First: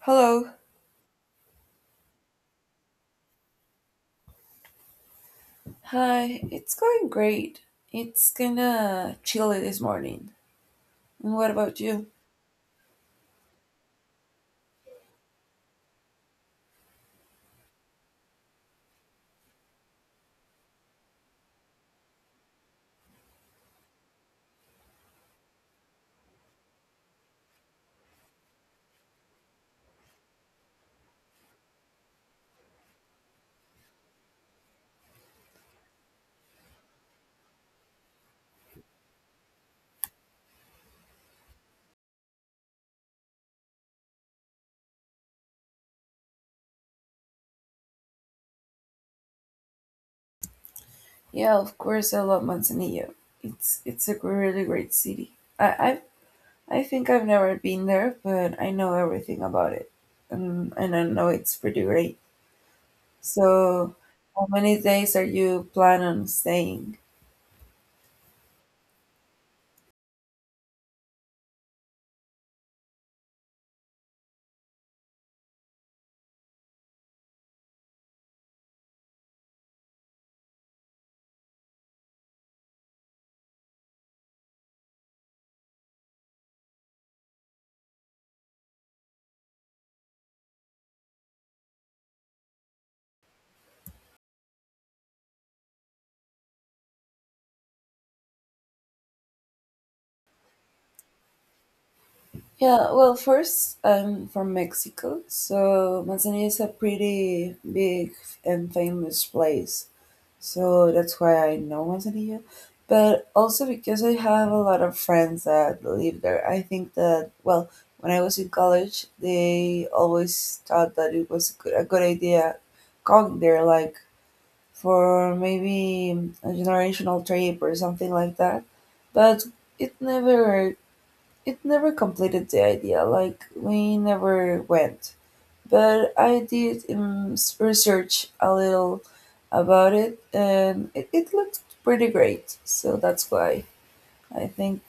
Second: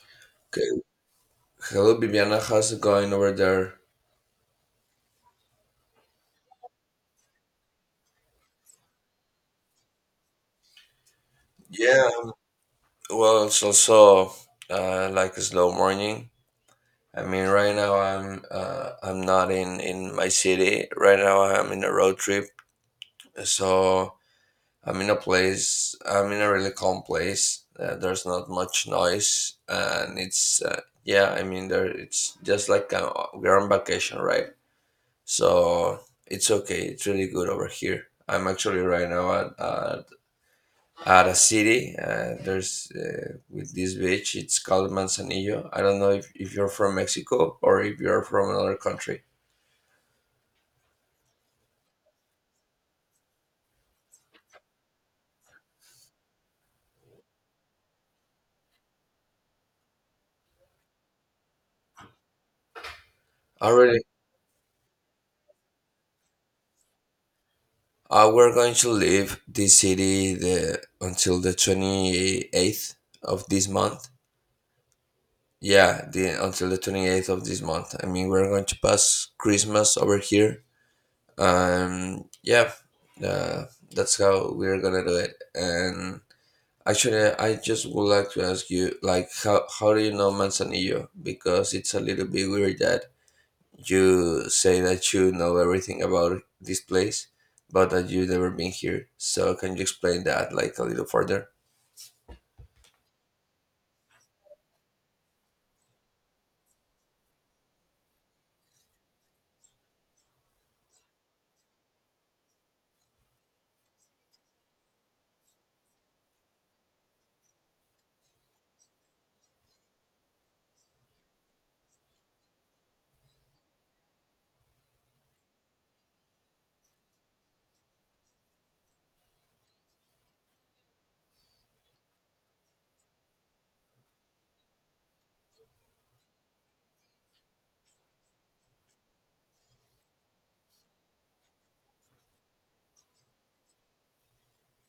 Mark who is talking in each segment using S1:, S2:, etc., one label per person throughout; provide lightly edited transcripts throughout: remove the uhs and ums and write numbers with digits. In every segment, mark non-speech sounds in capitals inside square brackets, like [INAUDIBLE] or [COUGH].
S1: Hello.
S2: Okay, hello, Viviana. How's it going over there?
S1: Hi, it's going great. It's kinda chilly this morning. And what about you?
S2: Yeah, well, it's also like a slow morning. I mean, right now I'm not in my city. Right now I'm in a road trip, so I'm in a place. I'm in a really calm place. There's not much noise, and it's yeah. I mean, there it's just like we're on vacation, right? So it's okay. It's really good over here. I'm actually right now at a city. There's with this beach. It's called Manzanillo. I don't know if you're from Mexico or if you're from another country.
S1: Yeah, of course I love Manzanillo. It's a really great city. I I think I've never been there, but I know everything about it. And I know it's pretty great.
S2: Oh,
S1: So,
S2: really?
S1: how many days are you plan on staying?
S2: We're going to leave this city the until the 28th of this month. Yeah, the until the 28th of this month. I mean, we're going to pass Christmas over here. Yeah, uh, that's how we're gonna do it. And actually, I just would like to ask you, like, how do you know Manzanillo? Because it's a little bit weird that you say that you know everything about this place, but that you've never been here. So can you explain that, like, a little further?
S1: Yeah, well, first, I'm from Mexico, so Manzanillo is a pretty big and famous place. So that's why I know Manzanillo. But also because I have a lot of friends that live there. I think that, well, when I was in college, they always thought that it was a good idea going there, like for maybe a generational trip or something like that. But it never, it never completed the idea. Like we never went. But I did research a little about it, and it looked pretty great. So that's why I think.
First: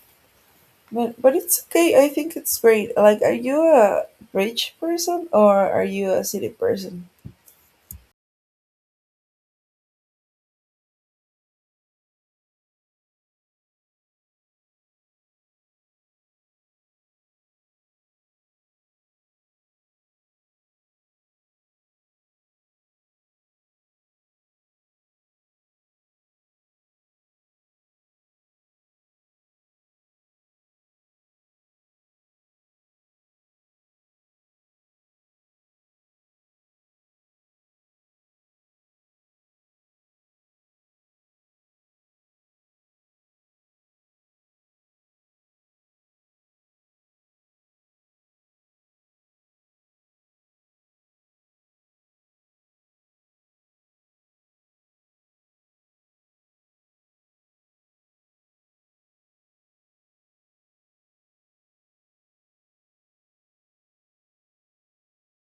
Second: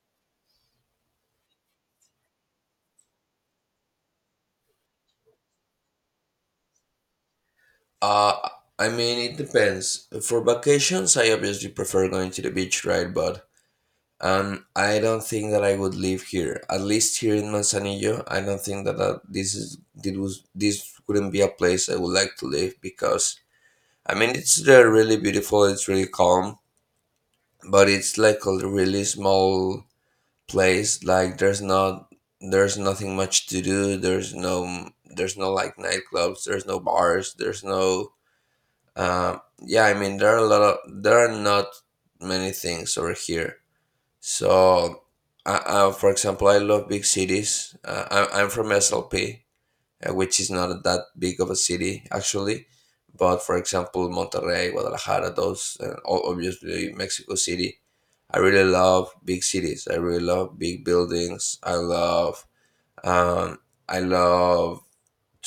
S1: But it's okay. I think it's great. Like, are you a rich person or are you a city person?
S2: Uh, I mean, it depends. For vacations, I obviously prefer going to the beach, right? But I don't think that I would live here. At least here in Manzanillo, I don't think that this is this was this wouldn't be a place I would like to live because I mean, it's there really beautiful. It's really calm, but it's like a really small place. Like there's nothing much to do. There's no like nightclubs. There's no bars. There's no yeah. I mean, there are a lot of there are not many things over here. So, for example, I love big cities. I'm from SLP, which is not that big of a city actually. But for example, Monterrey, Guadalajara, those, obviously Mexico City. I really love big cities. I really love big buildings. Um, I love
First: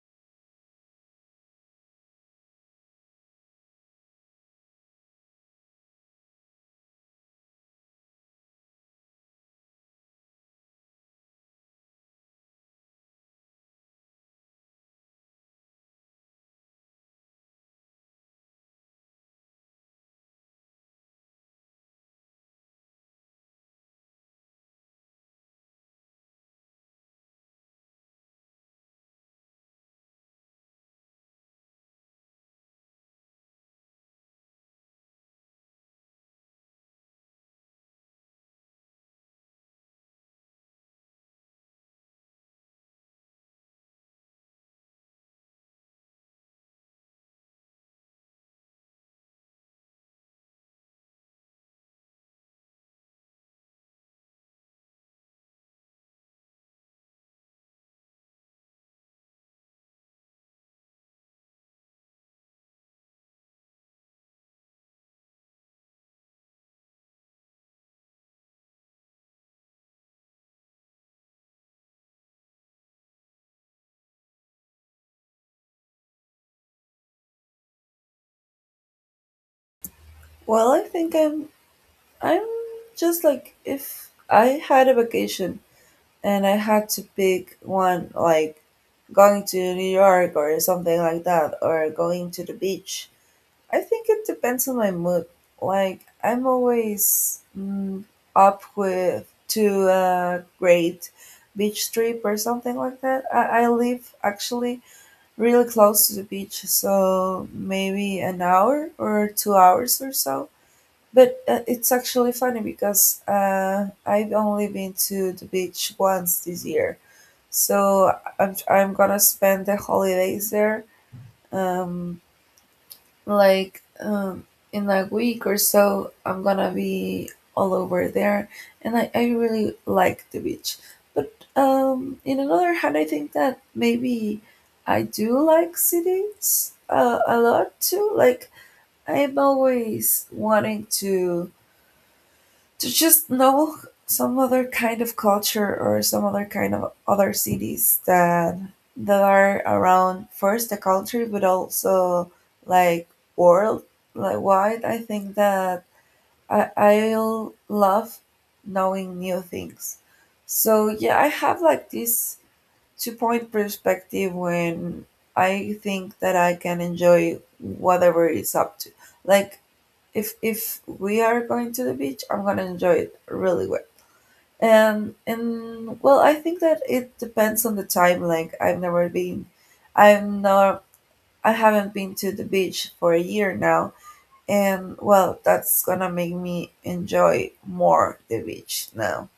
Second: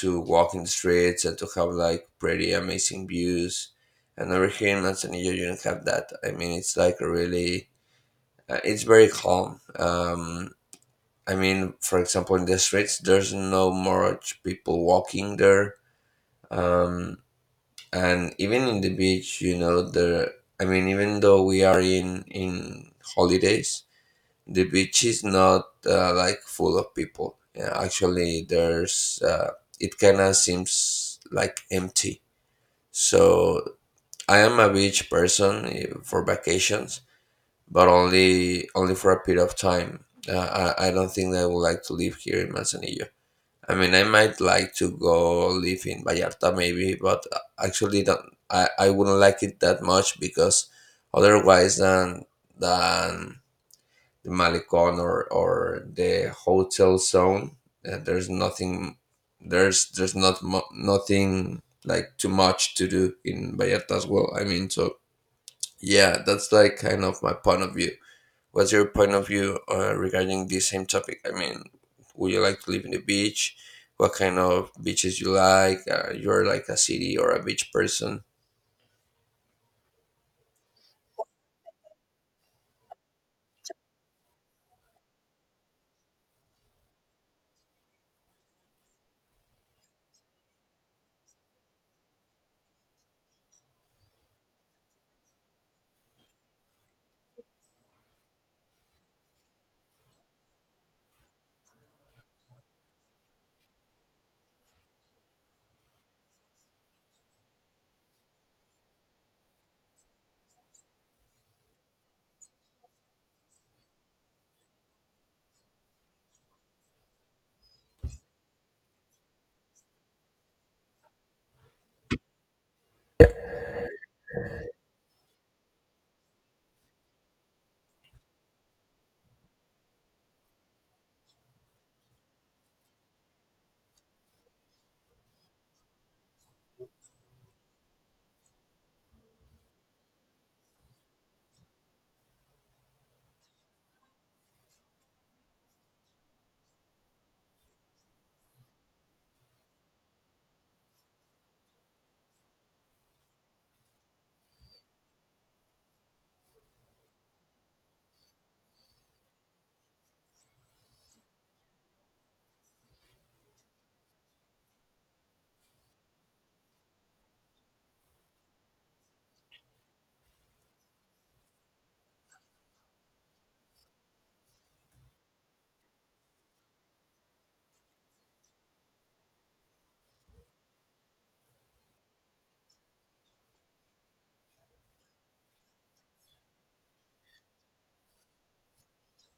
S2: to walk in the streets and to have like pretty amazing views. And over here in Manzanillo, you don't have that. I mean, it's like a really, it's very calm. I mean, for example, in the streets, there's no much people walking there, um, and even in the beach, there, I mean, even though we are in holidays, the beach is not like full of people, yeah, actually there's it kind of seems like empty. So I am a beach person, for vacations, but only for a period of time. I don't think that I would like to live here in Manzanillo. I mean, I might like to go live in Vallarta maybe, but actually don't, I wouldn't like it that much because otherwise than than the Malecon or the hotel zone, there's nothing, there's not mu nothing like too much to do in Vallarta as well. I mean, so yeah, that's like kind of my point of view. What's your point of view regarding this same topic? I mean, would you like to live in the beach? What kind of beaches you like? You're like a city or a beach person.
S1: Well, I think I'm. I'm just like if I had a vacation and I had to pick one, like going to New York or something like that, or going to the beach I think it depends on my mood. Like I'm always up with to a great beach trip or something like that. I live actually really close to the beach, so maybe an hour or 2 hours or so. But it's actually funny because I've only been to the beach once this year, so I'm gonna spend the holidays there. Um, like, in like a week or so, I'm gonna be all over there, and I really like the beach. But in another hand, I think that maybe I do like cities a lot too. Like, I'm always wanting to just know some other kind of culture or some other kind of other cities that are around first the country but also like world like wide I think that I'll love knowing new things. So yeah, I have like this two point perspective when I think that I can enjoy whatever is up to, like, if we are going to the beach, I'm gonna enjoy it really well. And well, I think that it depends on the time. Like I'm not, I haven't been to the beach for a year now, and well, that's gonna make me enjoy more the beach now.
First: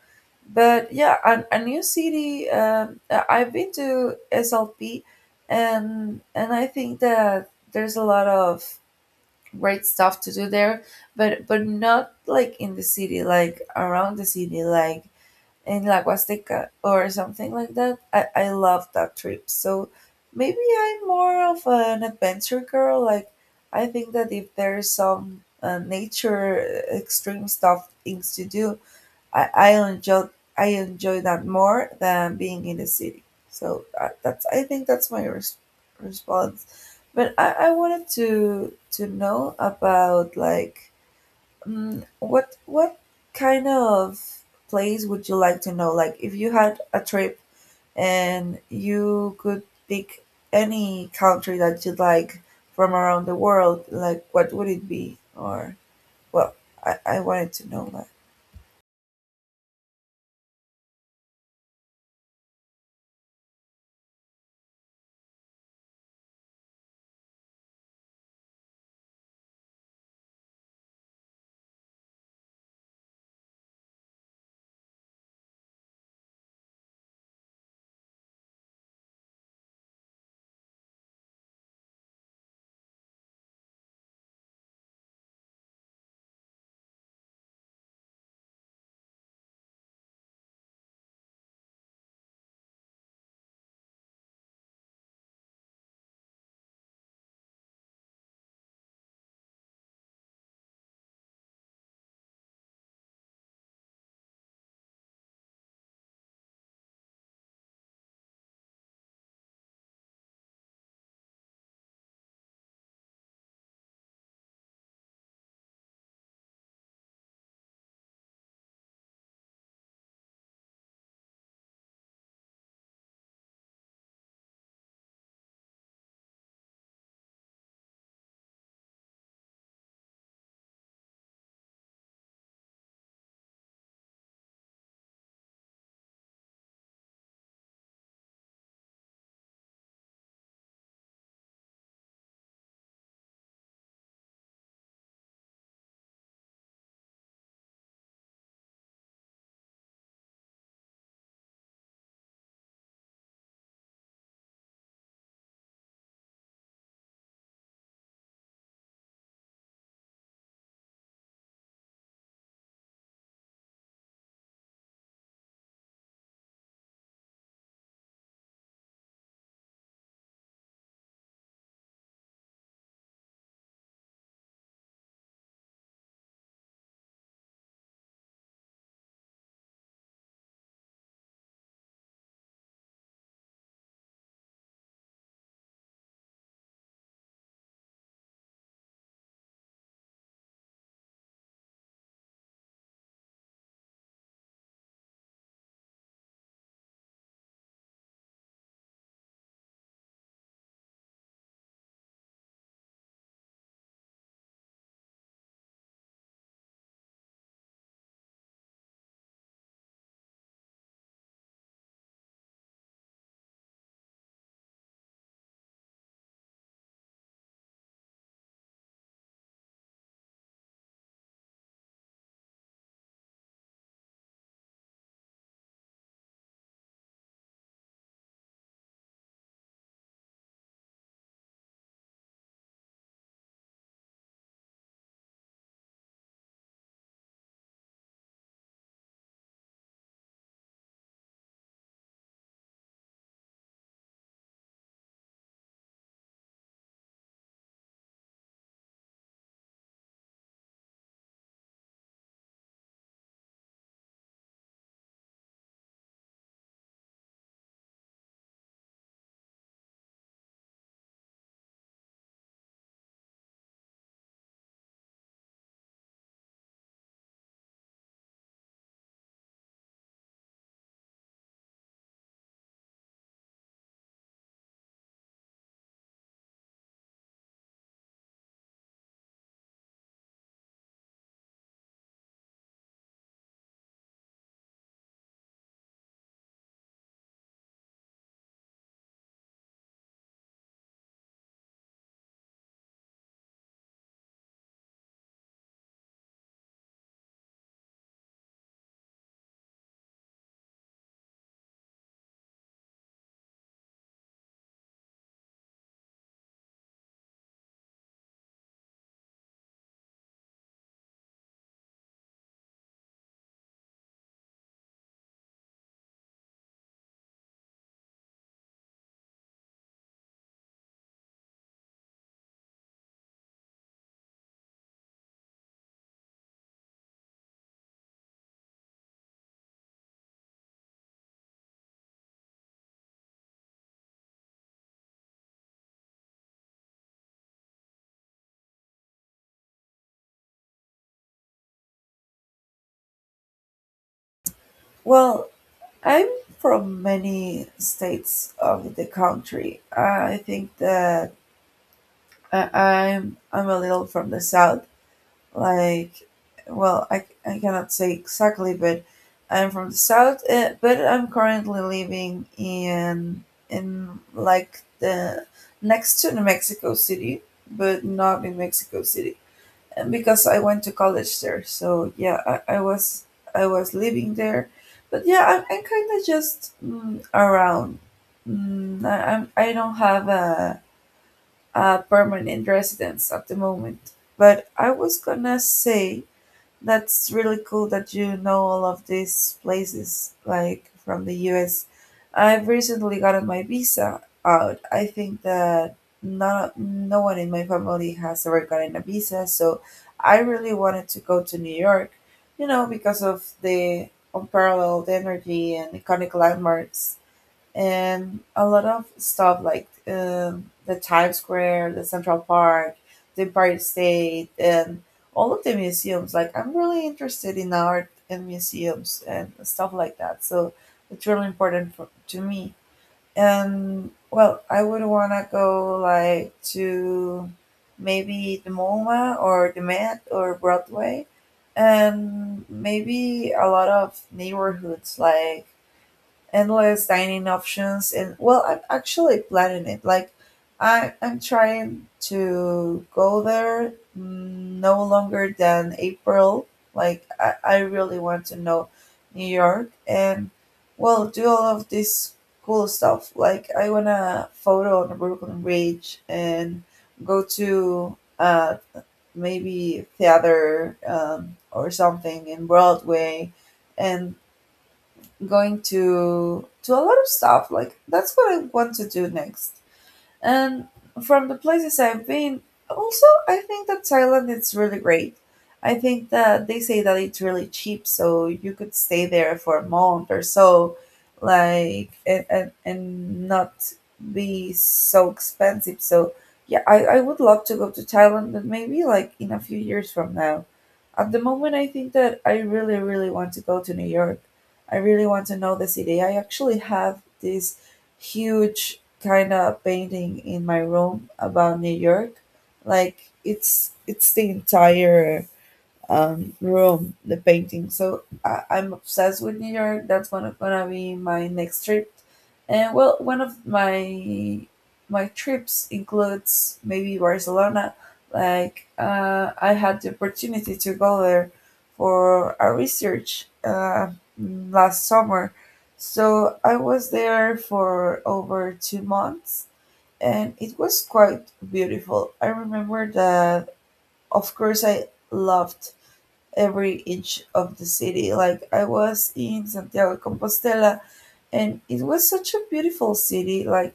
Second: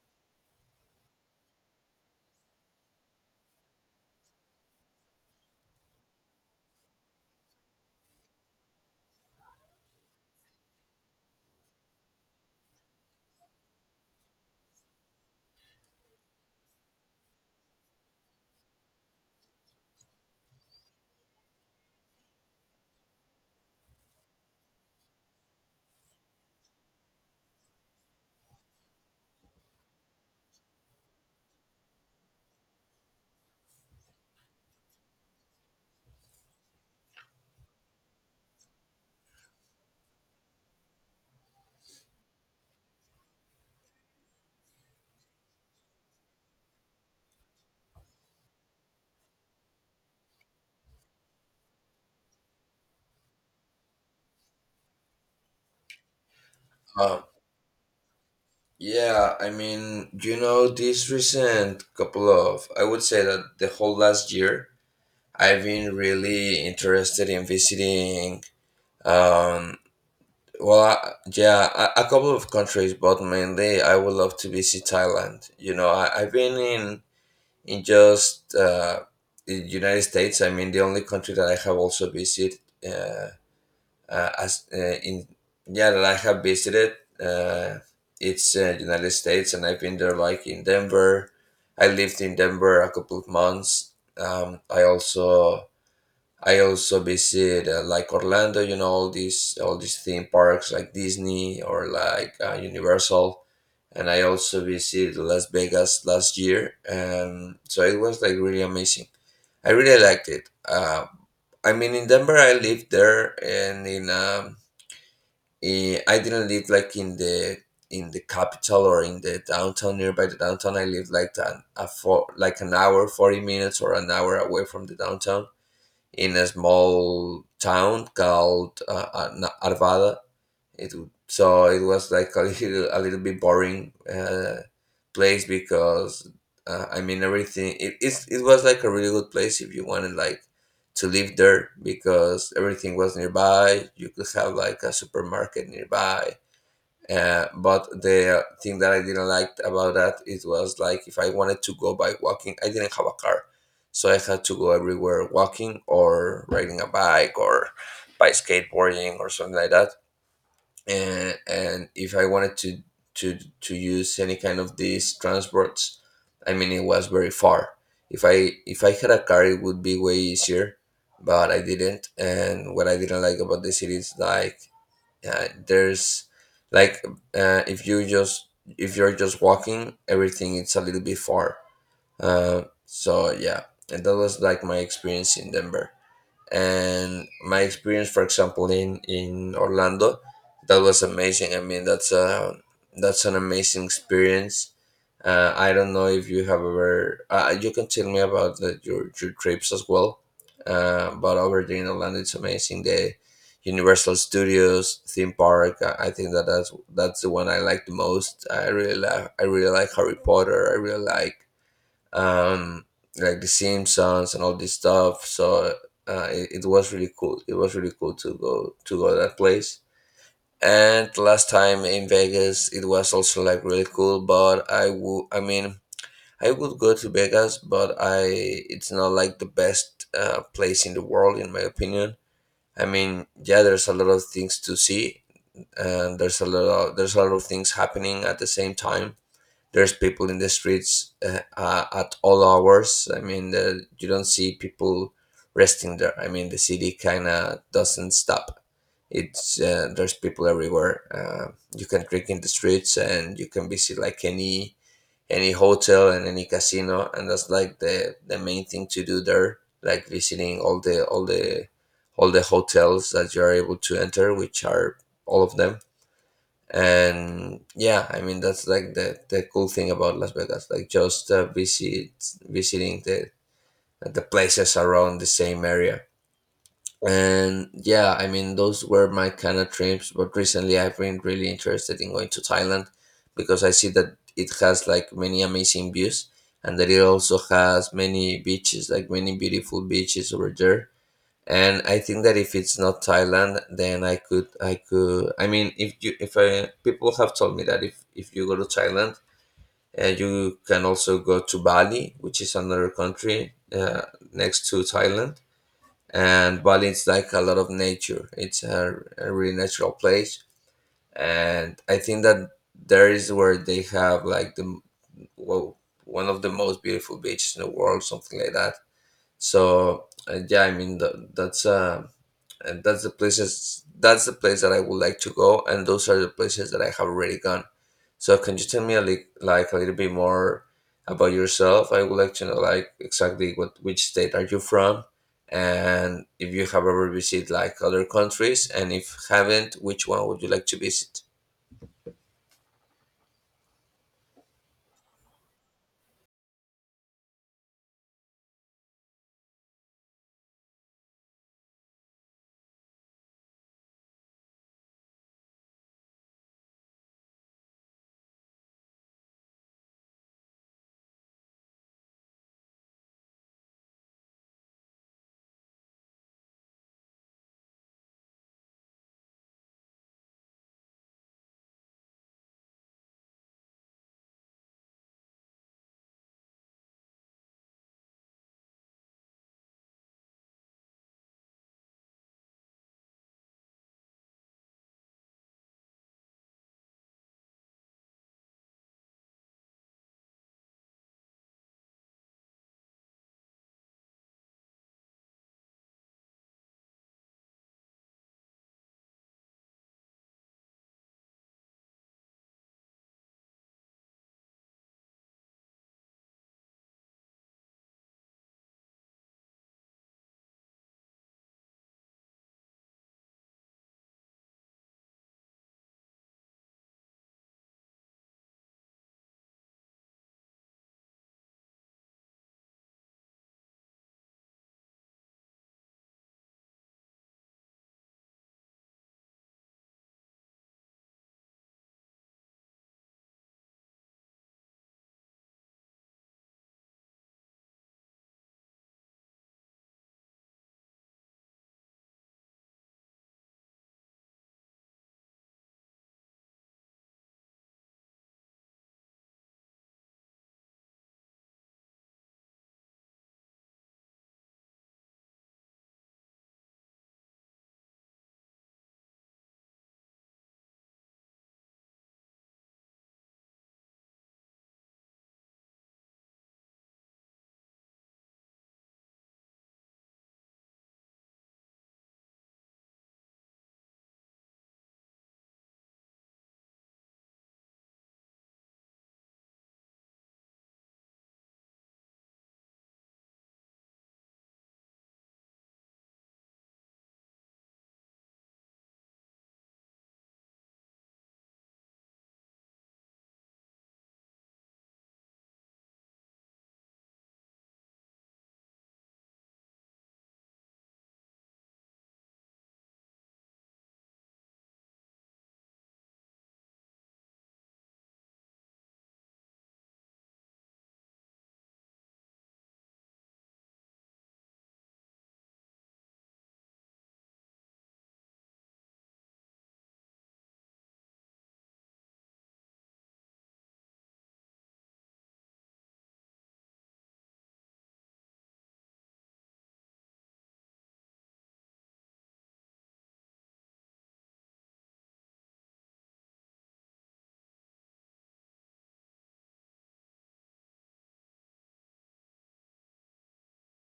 S1: But yeah, a new city. I've been to slp, and I think that there's a lot of great stuff to do there, but not like in the city, like around the city, like in La Huasteca or something like that. I love that trip. So maybe I'm more of an adventure girl. Like I think that if there's some nature extreme stuff things to do, I, I enjoy I enjoy that more than being in the city. So that's I think that's my response. But I wanted to know about like what kind of place would you like to know? Like if you had a trip and you could pick any country that you'd like from around the world, like what would it be? Or well, I
S2: Um,
S1: wanted to know that.
S2: yeah, I mean, you know, this recent couple of, I would say that the whole last year, I've been really interested in visiting, um, well, yeah, a couple of countries, but mainly I would love to visit Thailand. You know, I've been in just the United States. I mean, the only country that I have also visited uh, as in, yeah, that I have visited, uh, it's United States, and I've been there like in Denver. I lived in Denver a couple of months. Um, I also I also visit like Orlando. All these theme parks like Disney or like Universal, and I also visited Las Vegas last year, and so it was like really amazing. I really liked it. I mean, in Denver, I lived there, and I didn't live like in the capital or in the downtown, nearby the downtown. I lived like an hour, 40 minutes or an hour away from the downtown in a small town called Arvada. It So it was like a little bit boring place because I mean everything. It was like a really good place if you wanted like to live there because everything was nearby. You could have like a supermarket nearby. But the thing that I didn't like about that, it was like if I wanted to go by walking, I didn't have a car, so I had to go everywhere walking or riding a bike or by skateboarding or something like that. And if I wanted to use any kind of these transports, I mean it was very far. If I had a car, it would be way easier, but I didn't. And what I didn't like about the city is like there's like uh, if you just if you're just walking, everything it's a little bit far, so yeah. And that was like my experience in Denver. And my experience, for example, in Orlando, that was amazing. I mean, that's an amazing experience. I don't know if you have ever, you can tell me about your trips as well. But over there in Orlando, it's amazing, the Universal Studios theme park. I think that that's the one I like the most. I really like Harry Potter. I really like, um like the Simpsons and all this stuff. So it was really cool. To go that place. And last time in Vegas, it was also like really cool, but I mean, I would go to Vegas, but I it's not like the best place in the world, in my opinion. I mean, yeah, there's a lot of things to see, and there's a lot of things happening at the same time. There's people in the streets, at all hours. I mean, you don't see people resting there. I mean, the city kind of doesn't stop. It's There's people everywhere. You can drink in the streets, and you can visit like any hotel and any casino, and that's like the main thing to do there. Like visiting all the hotels that you are able to enter, which are all of them. And yeah, I mean, that's like the cool thing about Las Vegas, like just visiting the places around the same area. And yeah, I mean, those were my kind of trips, but recently I've been really interested in going to Thailand because I see that it has like many amazing views, and that it also has many beaches, like many beautiful beaches over there. And I think that if it's not Thailand, then I could, I mean, if you if I, people have told me that if you go to Thailand, you can also go to Bali, which is another country, next to Thailand. And Bali is like a lot of nature. It's a really natural place. And I think that there is where they have like the well, one of the most beautiful beaches in the world, something like that. So yeah, I mean that's and that's the places that's the place that I would like to go, and those are the places that I have already gone. So can you tell me like a little bit more about yourself? I would like to know like exactly what which state are you from, and if you have ever visited like other countries, and if haven't, which one would you like to visit?
S1: Well, I'm from many states of the country. I think that I'm a little from the south. Like, well, I cannot say exactly, but I'm from the south. But I'm currently living in like the next to New Mexico City, but not in Mexico City because I went to college there. So yeah, I was living there, but yeah, I'm kind of just around. I I don't have a permanent residence at the moment, but I was gonna say that's really cool that you know all of these places, like from the US. I've recently gotten my visa out. I think that not no one in my family has ever gotten a visa, so I really wanted to go to New York, you know, because of the unparalleled energy and iconic landmarks and a lot of stuff like the Times Square, the Central Park, the Empire State, and all of the museums. Like I'm really interested in art and museums and stuff like that. So it's really important to me. And well, I would want to go like to maybe the MoMA or the Met or Broadway, and maybe a lot of neighborhoods like endless dining options. And well, I'm actually planning it. Like I'm trying to go there no longer than April. Like I really want to know New York and well, do all of this cool stuff. Like I want to photo on the Brooklyn Bridge and go to maybe theater or something in Broadway, and going to a lot of stuff. Like that's what I want to do next. And from the places I've been, also, I think that Thailand is really great. I think that they say that it's really cheap, so you could stay there for a month or so, like, and, and not be so expensive. So, yeah, I would love to go to Thailand, but maybe like in a few years from now. At the moment, I think that I really, really want to go to New York. I really want to know the city. I actually have this huge kind of painting in my room about New York. Like it's the entire Rome, the painting. So I'm obsessed with New York. That's one of, gonna be my next trip. And well, one of my trips includes maybe Barcelona. Like I had the opportunity to go there for a research last summer. So I was there for over 2 months and it was quite beautiful. I remember that, of course, I loved every inch of the city. Like I was in Santiago de Compostela and it was such a beautiful city. Like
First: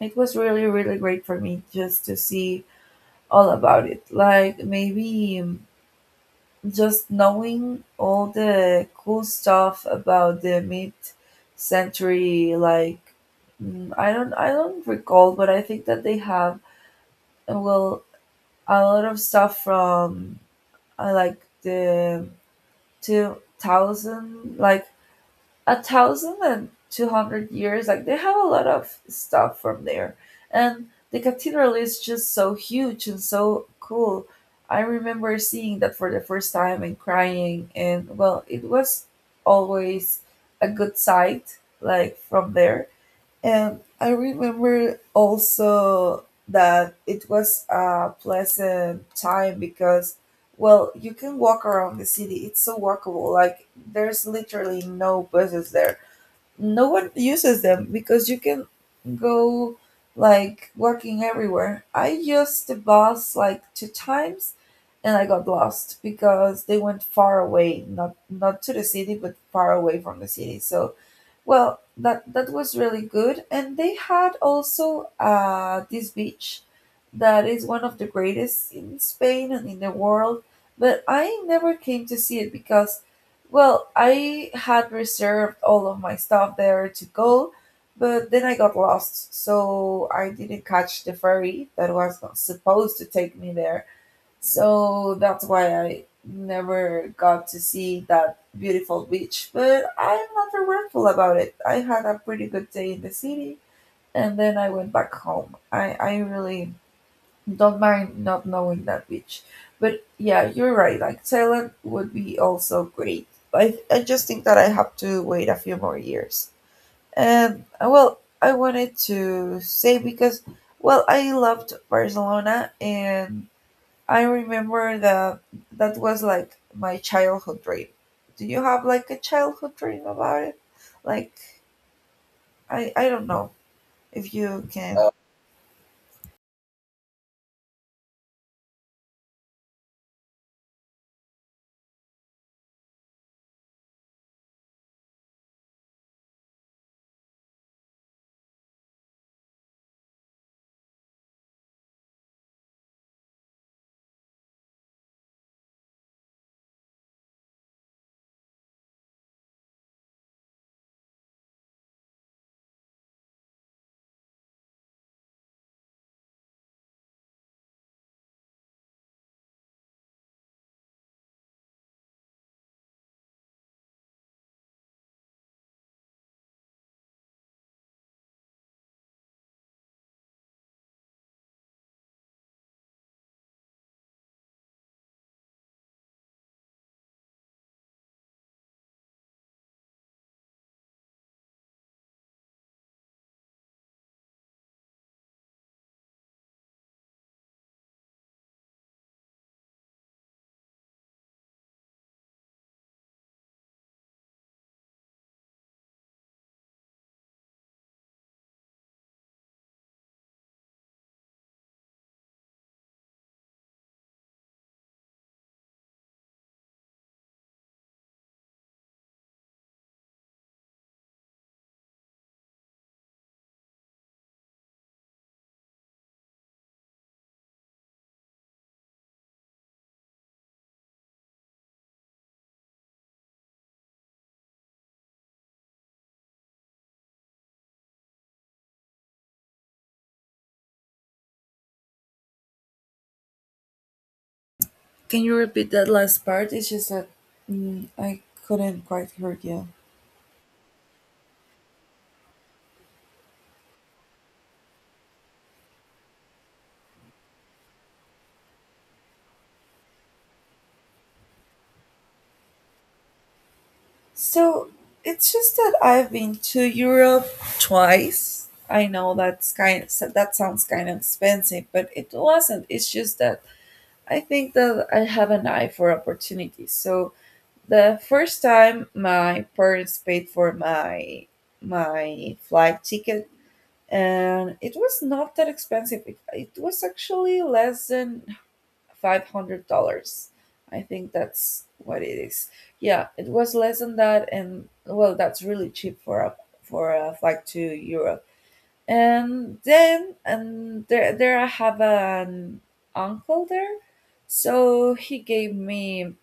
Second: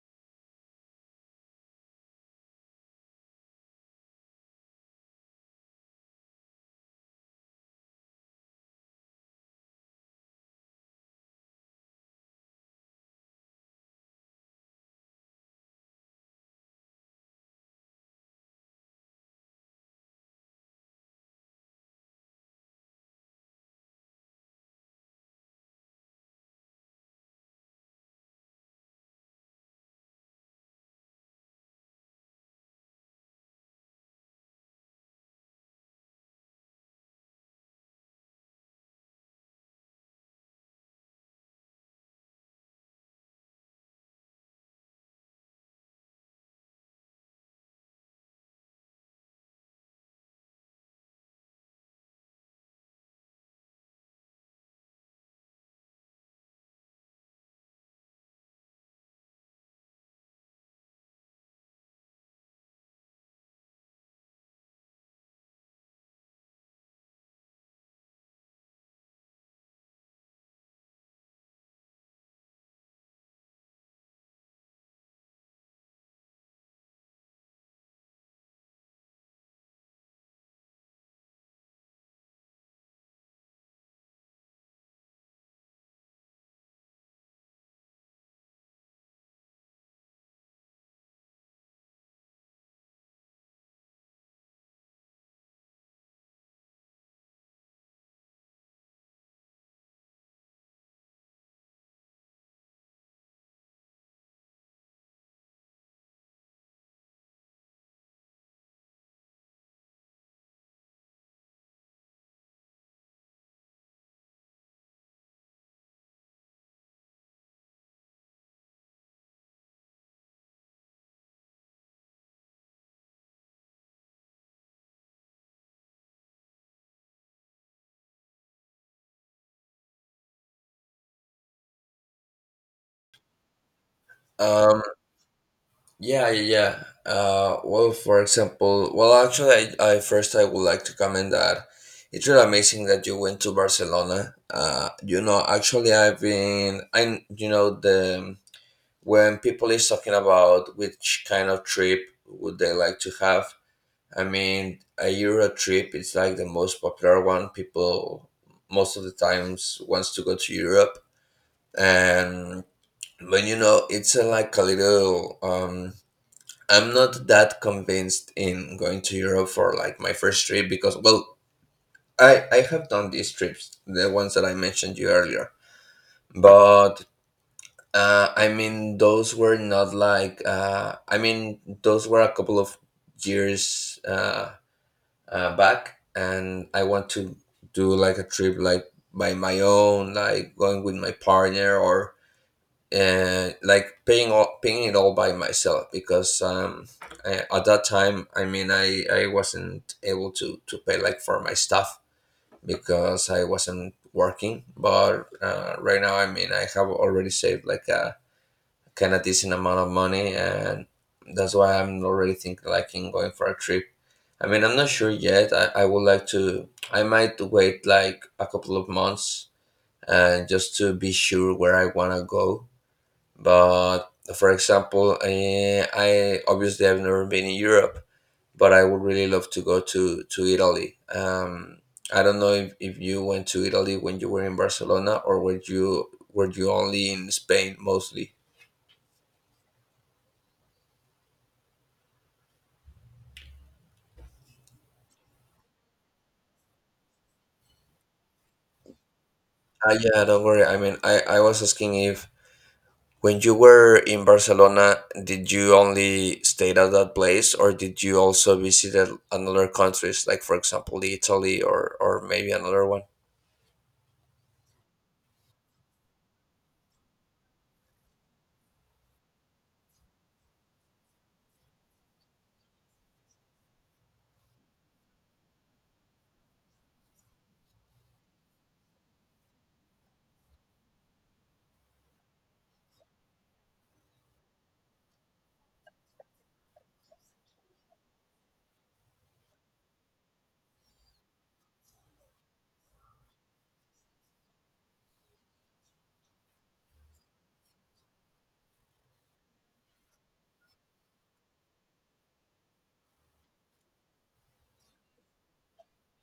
S1: it was really, really great for me just to see all about it. Like maybe just knowing all the cool stuff about the mid century. Like I don't recall, but I think that they have well, a lot of stuff from like the 2000, like 1,200 years, like they have a lot of stuff from there. And the cathedral is just so huge and so cool. I remember seeing that for the first time and crying, and well, it was always a good sight, like, from there. And I remember also that it was a pleasant time because, well, you can walk around the city. It's so walkable. Like, there's literally no buses there. No one uses them because you can go, like, walking everywhere. I used the bus, like, two times and I got lost because they went far away, not to the city, but far away from the city. So, well, that was really good, and they had also this beach that is one of the greatest in Spain and in the world. But I never came to see it because, well, I had reserved all of my stuff there to go, but then I got lost, so I didn't catch the ferry that was not supposed to take me there. So that's why I never got to see that beautiful beach. But I'm not regretful about it. I had a pretty good day in the city and then I went back home. I really don't mind not knowing that beach. But yeah, you're right. Like Thailand would be also great. I just think that I have to wait a few more years. And well, I wanted to say because, well, I loved Barcelona and I remember that that was like my childhood dream. Do you have like a childhood dream about it? Like I don't know if you
S2: Um,
S1: can.
S2: Yeah, yeah. Yeah. Well, for example, well, actually, I first I would like to comment that it's really amazing that you went to Barcelona. Actually, I've been, I, you know, the when people is talking about which kind of trip would they like to have, I mean, a Euro trip is like the most popular one. People most of the times wants to go to Europe, and but you know, it's a, like a little I'm not that convinced in going to Europe for like my first trip because well I have done these trips, the ones that I mentioned you earlier, but I mean those were not like I mean those were a couple of years back, and I want to do like a trip like by my own, like going with my partner or, and like paying it all by myself because I, at that time, I wasn't able to pay like for my stuff because I wasn't working. But right now, I mean, I have already saved like a kind of decent amount of money, and that's why I'm already thinking like in going for a trip. I mean, I'm not sure yet. I would like to, I might wait like a couple of months and just to be sure where I want to go. But for example, I obviously I've never been in Europe, but I would really love to go to Italy. I don't know if you went to Italy when you were in Barcelona, or were you only in Spain mostly?
S1: Can you repeat that last part? It's just that I couldn't quite hear you.
S2: Ah, yeah, don't worry. I mean, I was asking if when you were in Barcelona, did you only stayed at that place, or did you also visited another countries, like for example, Italy, or maybe another one?
S1: So it's just that I've been to Europe twice. I know that's kind so that sounds kind of expensive, but it wasn't. It's just that I think that I have an eye for opportunities. So the first time my parents paid for my flight ticket and it was not that expensive. It was actually less than $500. I think that's what it is. Yeah, it was less than that and well, that's really cheap for a flight to Europe. And then and there I have an uncle there. So he gave me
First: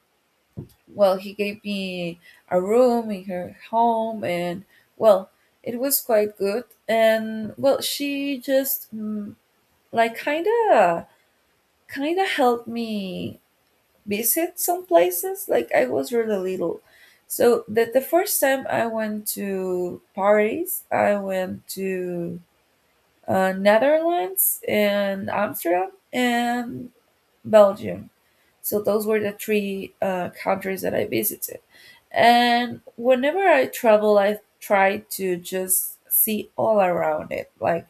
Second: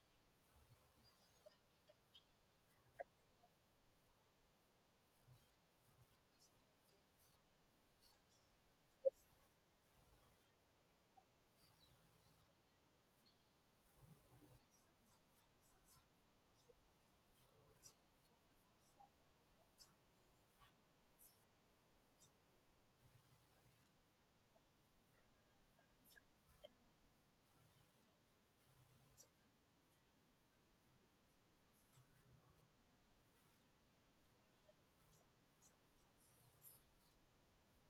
S1: well, he gave me a room in her home, and well, it was quite good. And well, she just like kind of kind of helped me visit some places. Like, I was really little, so that the first time I went to Paris, I went to Netherlands and Amsterdam and Belgium. So those were the three countries that I visited, and whenever I travel, I try to just see all around it. Like,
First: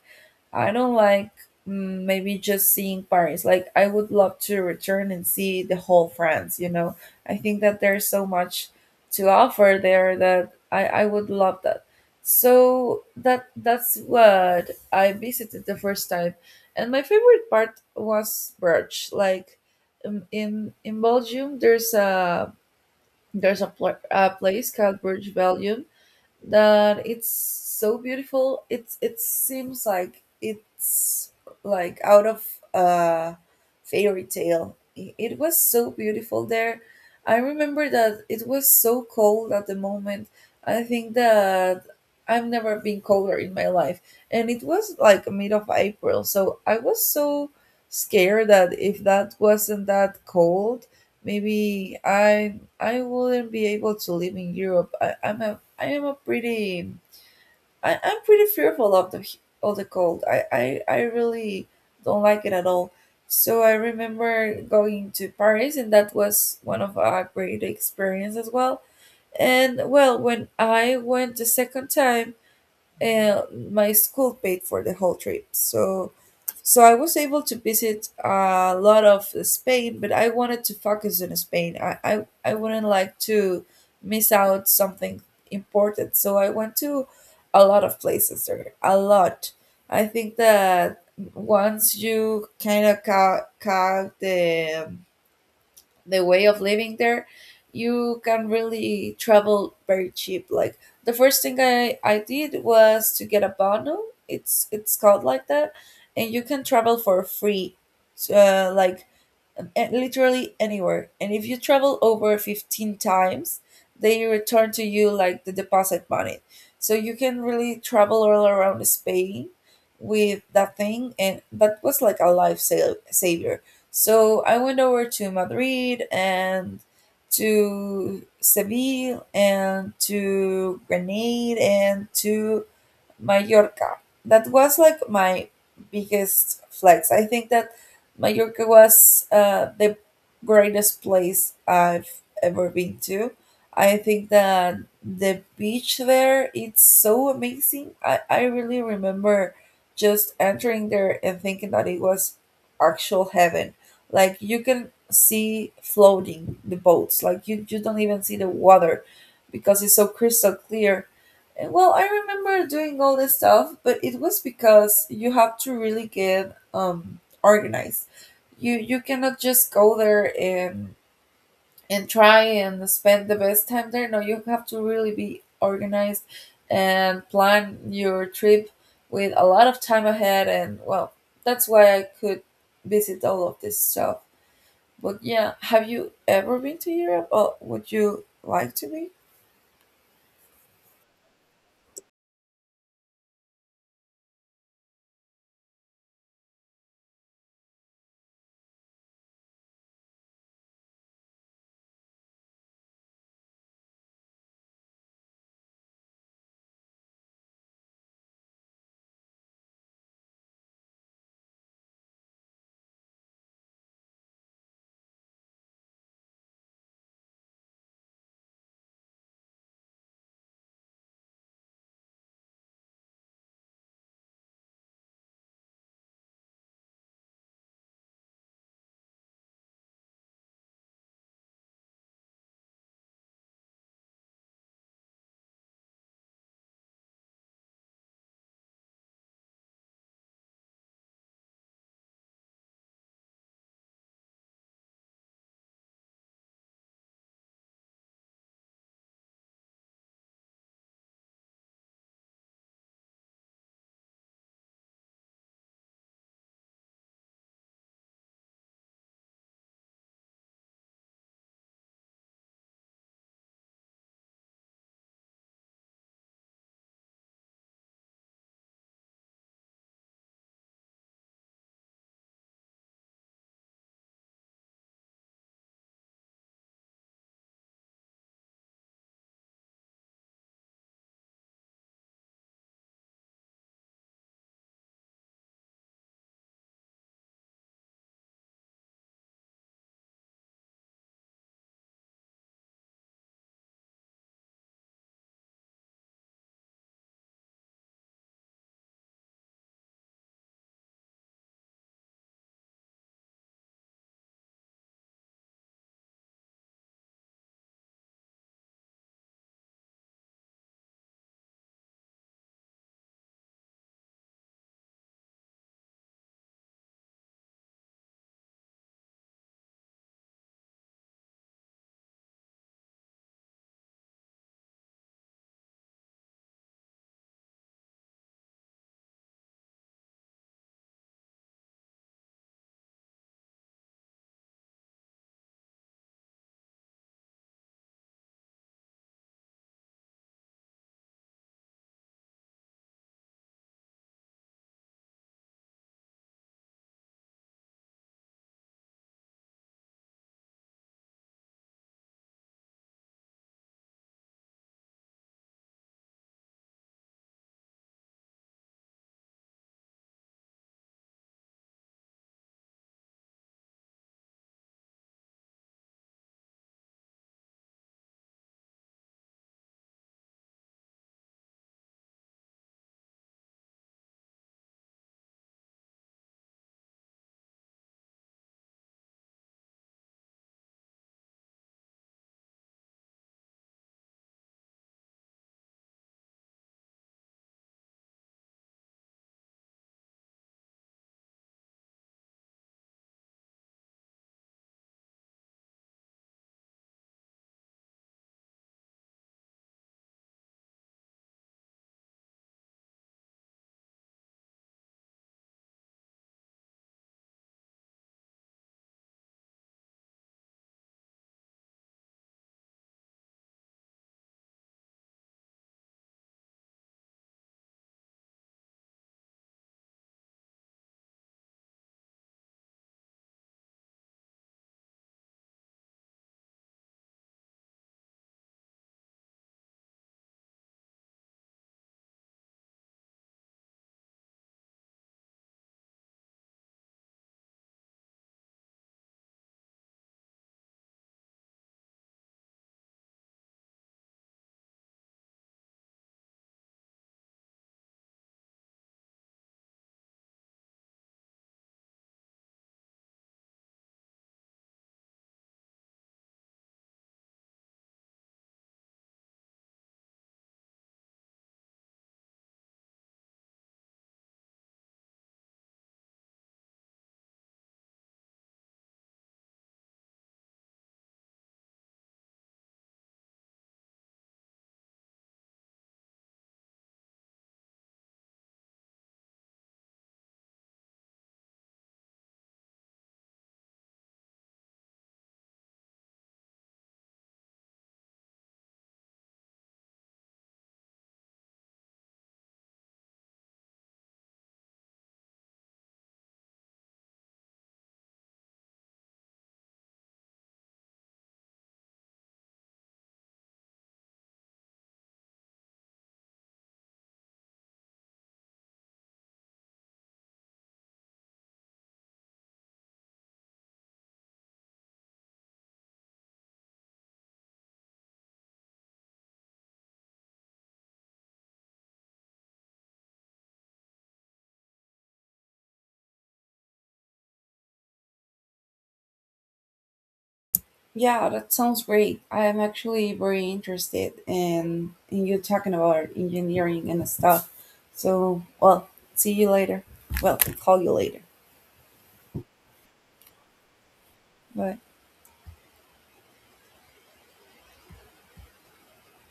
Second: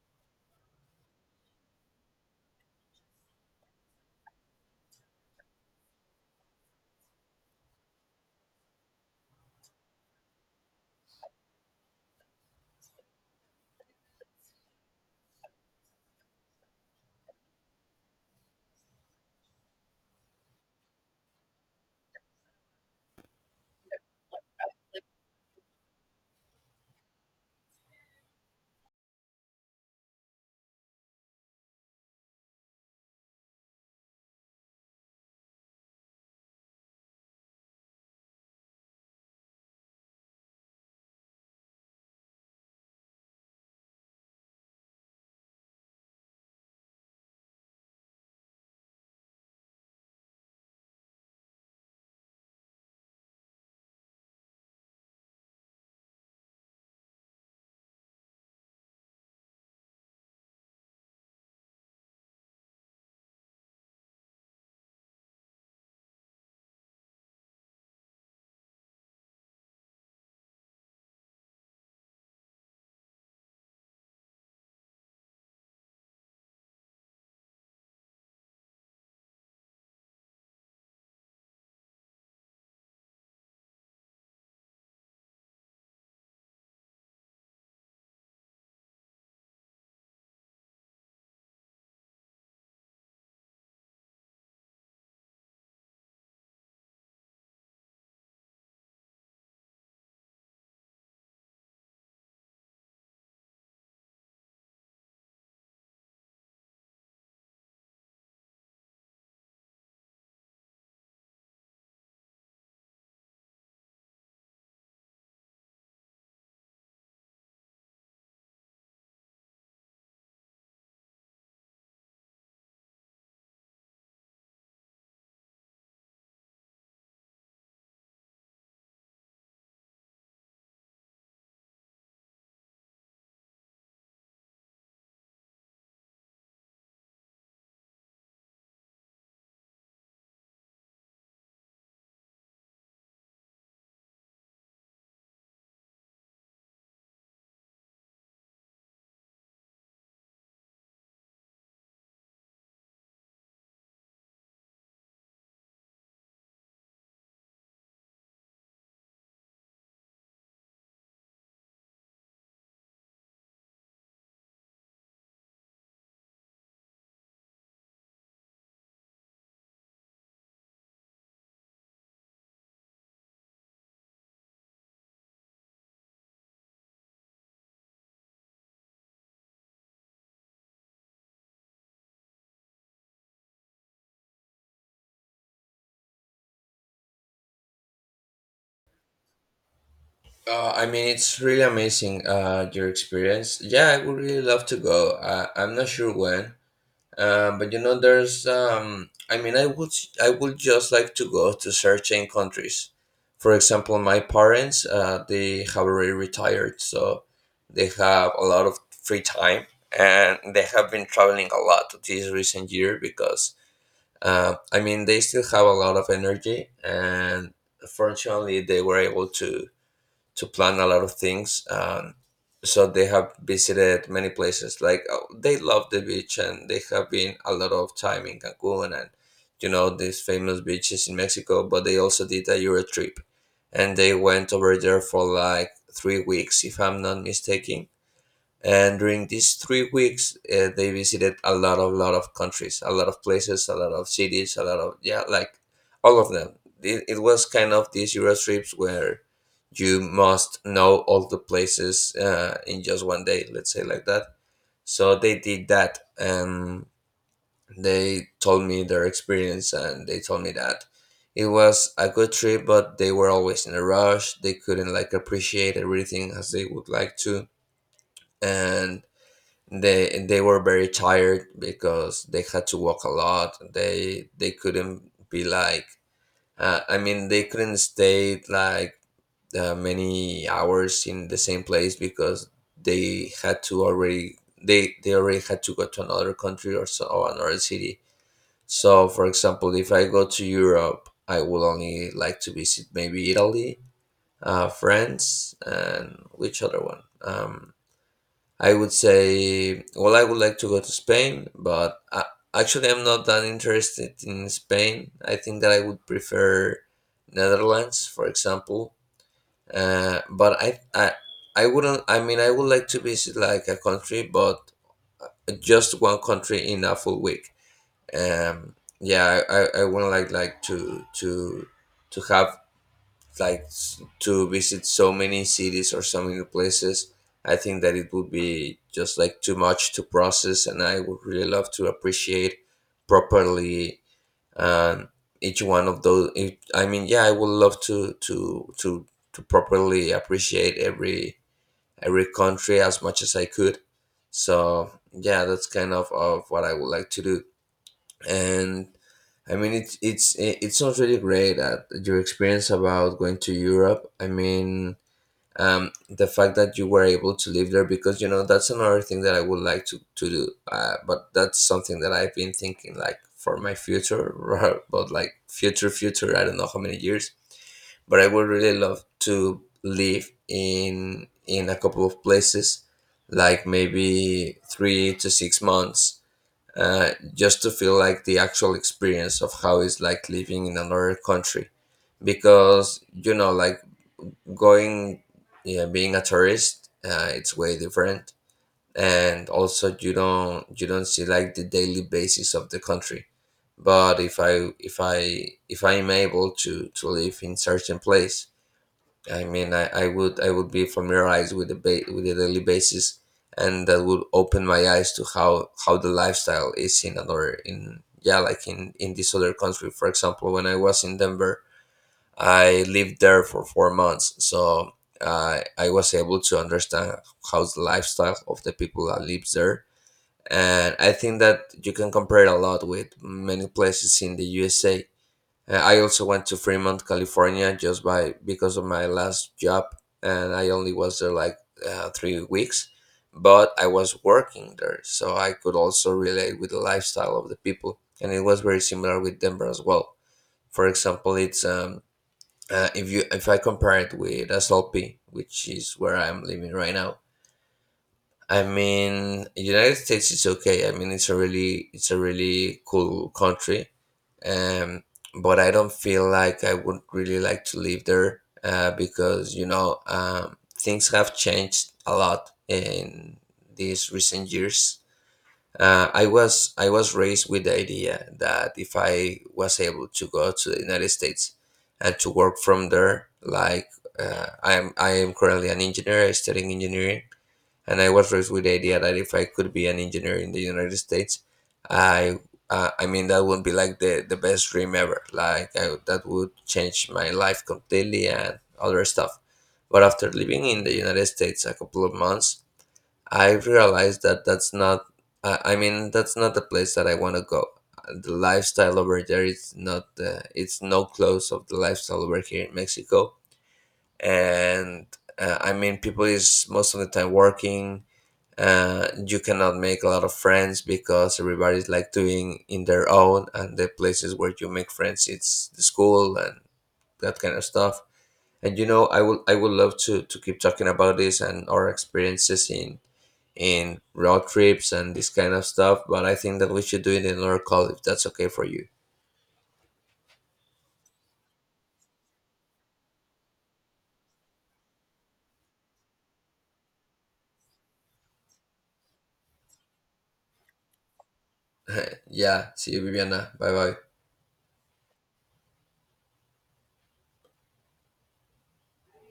S1: I don't like maybe just seeing Paris. Like, I would love to return and see the whole France, you know? I think that there's so much to offer there that I would love that. So that's what I visited the first time. And my favorite part was Bruges. Like in Belgium, there's a a place called Burj Belgium that it's so beautiful. It seems like it's like out of a fairy tale. It was so beautiful there. I remember that it was so cold at the moment. I think that I've never been colder in my life, and it was like mid of April, so I was so scared that if that wasn't that cold, maybe I wouldn't be able to live in Europe. I am a pretty I'm pretty fearful of the cold. I really don't like it at all. So I remember going to Paris, and that was one of our great experience as well. And well, when I went the second time, and my school paid for the whole trip. So I was able to visit a lot of Spain, but I wanted to focus on Spain. I wouldn't like to miss out something important. So I went to a lot of places there. A lot. I think that once you count the way of living there, you can really travel very cheap. Like, the first thing I did was to get a bundle. It's called like that, and you can travel for free. So, and literally anywhere. And if you travel over 15 times, they return to you like the deposit money. So you can really travel all around Spain with that thing, and that was like a saver. So I went over to Madrid and to Seville and to Grenade and to Mallorca. That was like my biggest flex. I think that Mallorca was the greatest place I've ever been to. I think that the beach there it's so amazing. I really remember just entering there and thinking that it was actual heaven. Like, you can see floating the boats. Like, you don't even see the water because it's so crystal clear. Well, I remember doing all this stuff, but it was because you have to really get organized. You cannot just go there and try and spend the best time there. No, you have to really be organized and plan your trip with a lot of time ahead, and well, that's why I could visit all of this stuff. But yeah, have you ever been to Europe or would you like to be?
S2: I mean, it's really amazing your experience. Yeah, I would really love to go. I'm not sure when, but you know, there's. I mean, I would just like to go to certain countries. For example, my parents they have already retired, so they have a lot of free time, and they have been traveling a lot this recent year because I mean they still have a lot of energy, and fortunately they were able to plan a lot of things. So they have visited many places. Like they love the beach, and they have been a lot of time in Cancun and you know these famous beaches in Mexico. But they also did a Euro trip, and they went over there for like 3 weeks, if I'm not mistaken, and during these 3 weeks they visited a lot of countries, a lot of places, a lot of cities, a lot of, yeah, like all of them. It was kind of these Euro trips where you must know all the places in just one day, let's say like that. So they did that, and they told me their experience, and they told me that it was a good trip, but they were always in a rush. They couldn't like appreciate everything as they would like to, and they were very tired because they had to walk a lot. They couldn't be like I mean, they couldn't stay like many hours in the same place because they had to already, they already had to go to another country or so, or another city. So for example, if I go to Europe, I will only like to visit maybe Italy, France, and which other one. I would say, well, I would like to go to Spain, but actually, I'm not that interested in Spain. I think that I would prefer Netherlands, for example. But I wouldn't. I mean, I would like to visit like a country, but just one country in a full week. Yeah, I wouldn't like to have like to visit so many cities or so many places. I think that it would be just like too much to process, and I would really love to appreciate properly, um, each one of those. I mean, yeah, I would love to to properly appreciate every country as much as I could. So yeah, that's kind of what I would like to do. And I mean, it sounds really great at your experience about going to Europe. I mean, the fact that you were able to live there, because you know, that's another thing that I would like to do. But that's something that I've been thinking like for my future, [LAUGHS] but like future future. I don't know how many years, but I would really love to live in a couple of places, like maybe 3 to 6 months, just to feel like the actual experience of how it's like living in another country, because you know, like going, yeah, being a tourist, it's way different. And also, you don't see like the daily basis of the country. But if I'm able to live in certain place, I mean, I would be familiarized with the with the daily basis, and that would open my eyes to how the lifestyle is in other, in, yeah, like in this other country. For example, when I was in Denver, I lived there for 4 months, so I was able to understand how's the lifestyle of the people that lives there, and I think that you can compare it a lot with many places in the USA. I also went to Fremont, California, just by because of my last job, and I only was there like 3 weeks, but I was working there, so I could also relate with the lifestyle of the people, and it was very similar with Denver as well. For example, it's if you, if I compare it with SLP, which is where I'm living right now. I mean, United States is okay. I mean, it's a really cool country, um, but I don't feel like I would really like to live there because you know, things have changed a lot in these recent years. I was raised with the idea that if I was able to go to the United States and to work from there, like I am currently an engineer, I'm studying engineering, and I was raised with the idea that if I could be an engineer in the United States, I I mean that would be like the best dream ever. That would change my life completely and other stuff. But after living in the United States a couple of months, I realized that that's not. I mean that's not the place that I want to go. The lifestyle over there is not. It's no close of the lifestyle over here in Mexico. And I mean people is most of the time working. You cannot make a lot of friends because everybody's like doing in their own, and the places where you make friends it's the school and that kind of stuff. And you know, I would love to keep talking about this and our experiences in road trips and this kind of stuff, but I think that we should do it in another call if that's okay for you.
S1: Yeah, that sounds great. I am actually very interested in you talking about engineering and stuff. So, well, see you later. Well, call you later.
S2: Yeah, see you, Viviana. Bye bye
S1: Bye.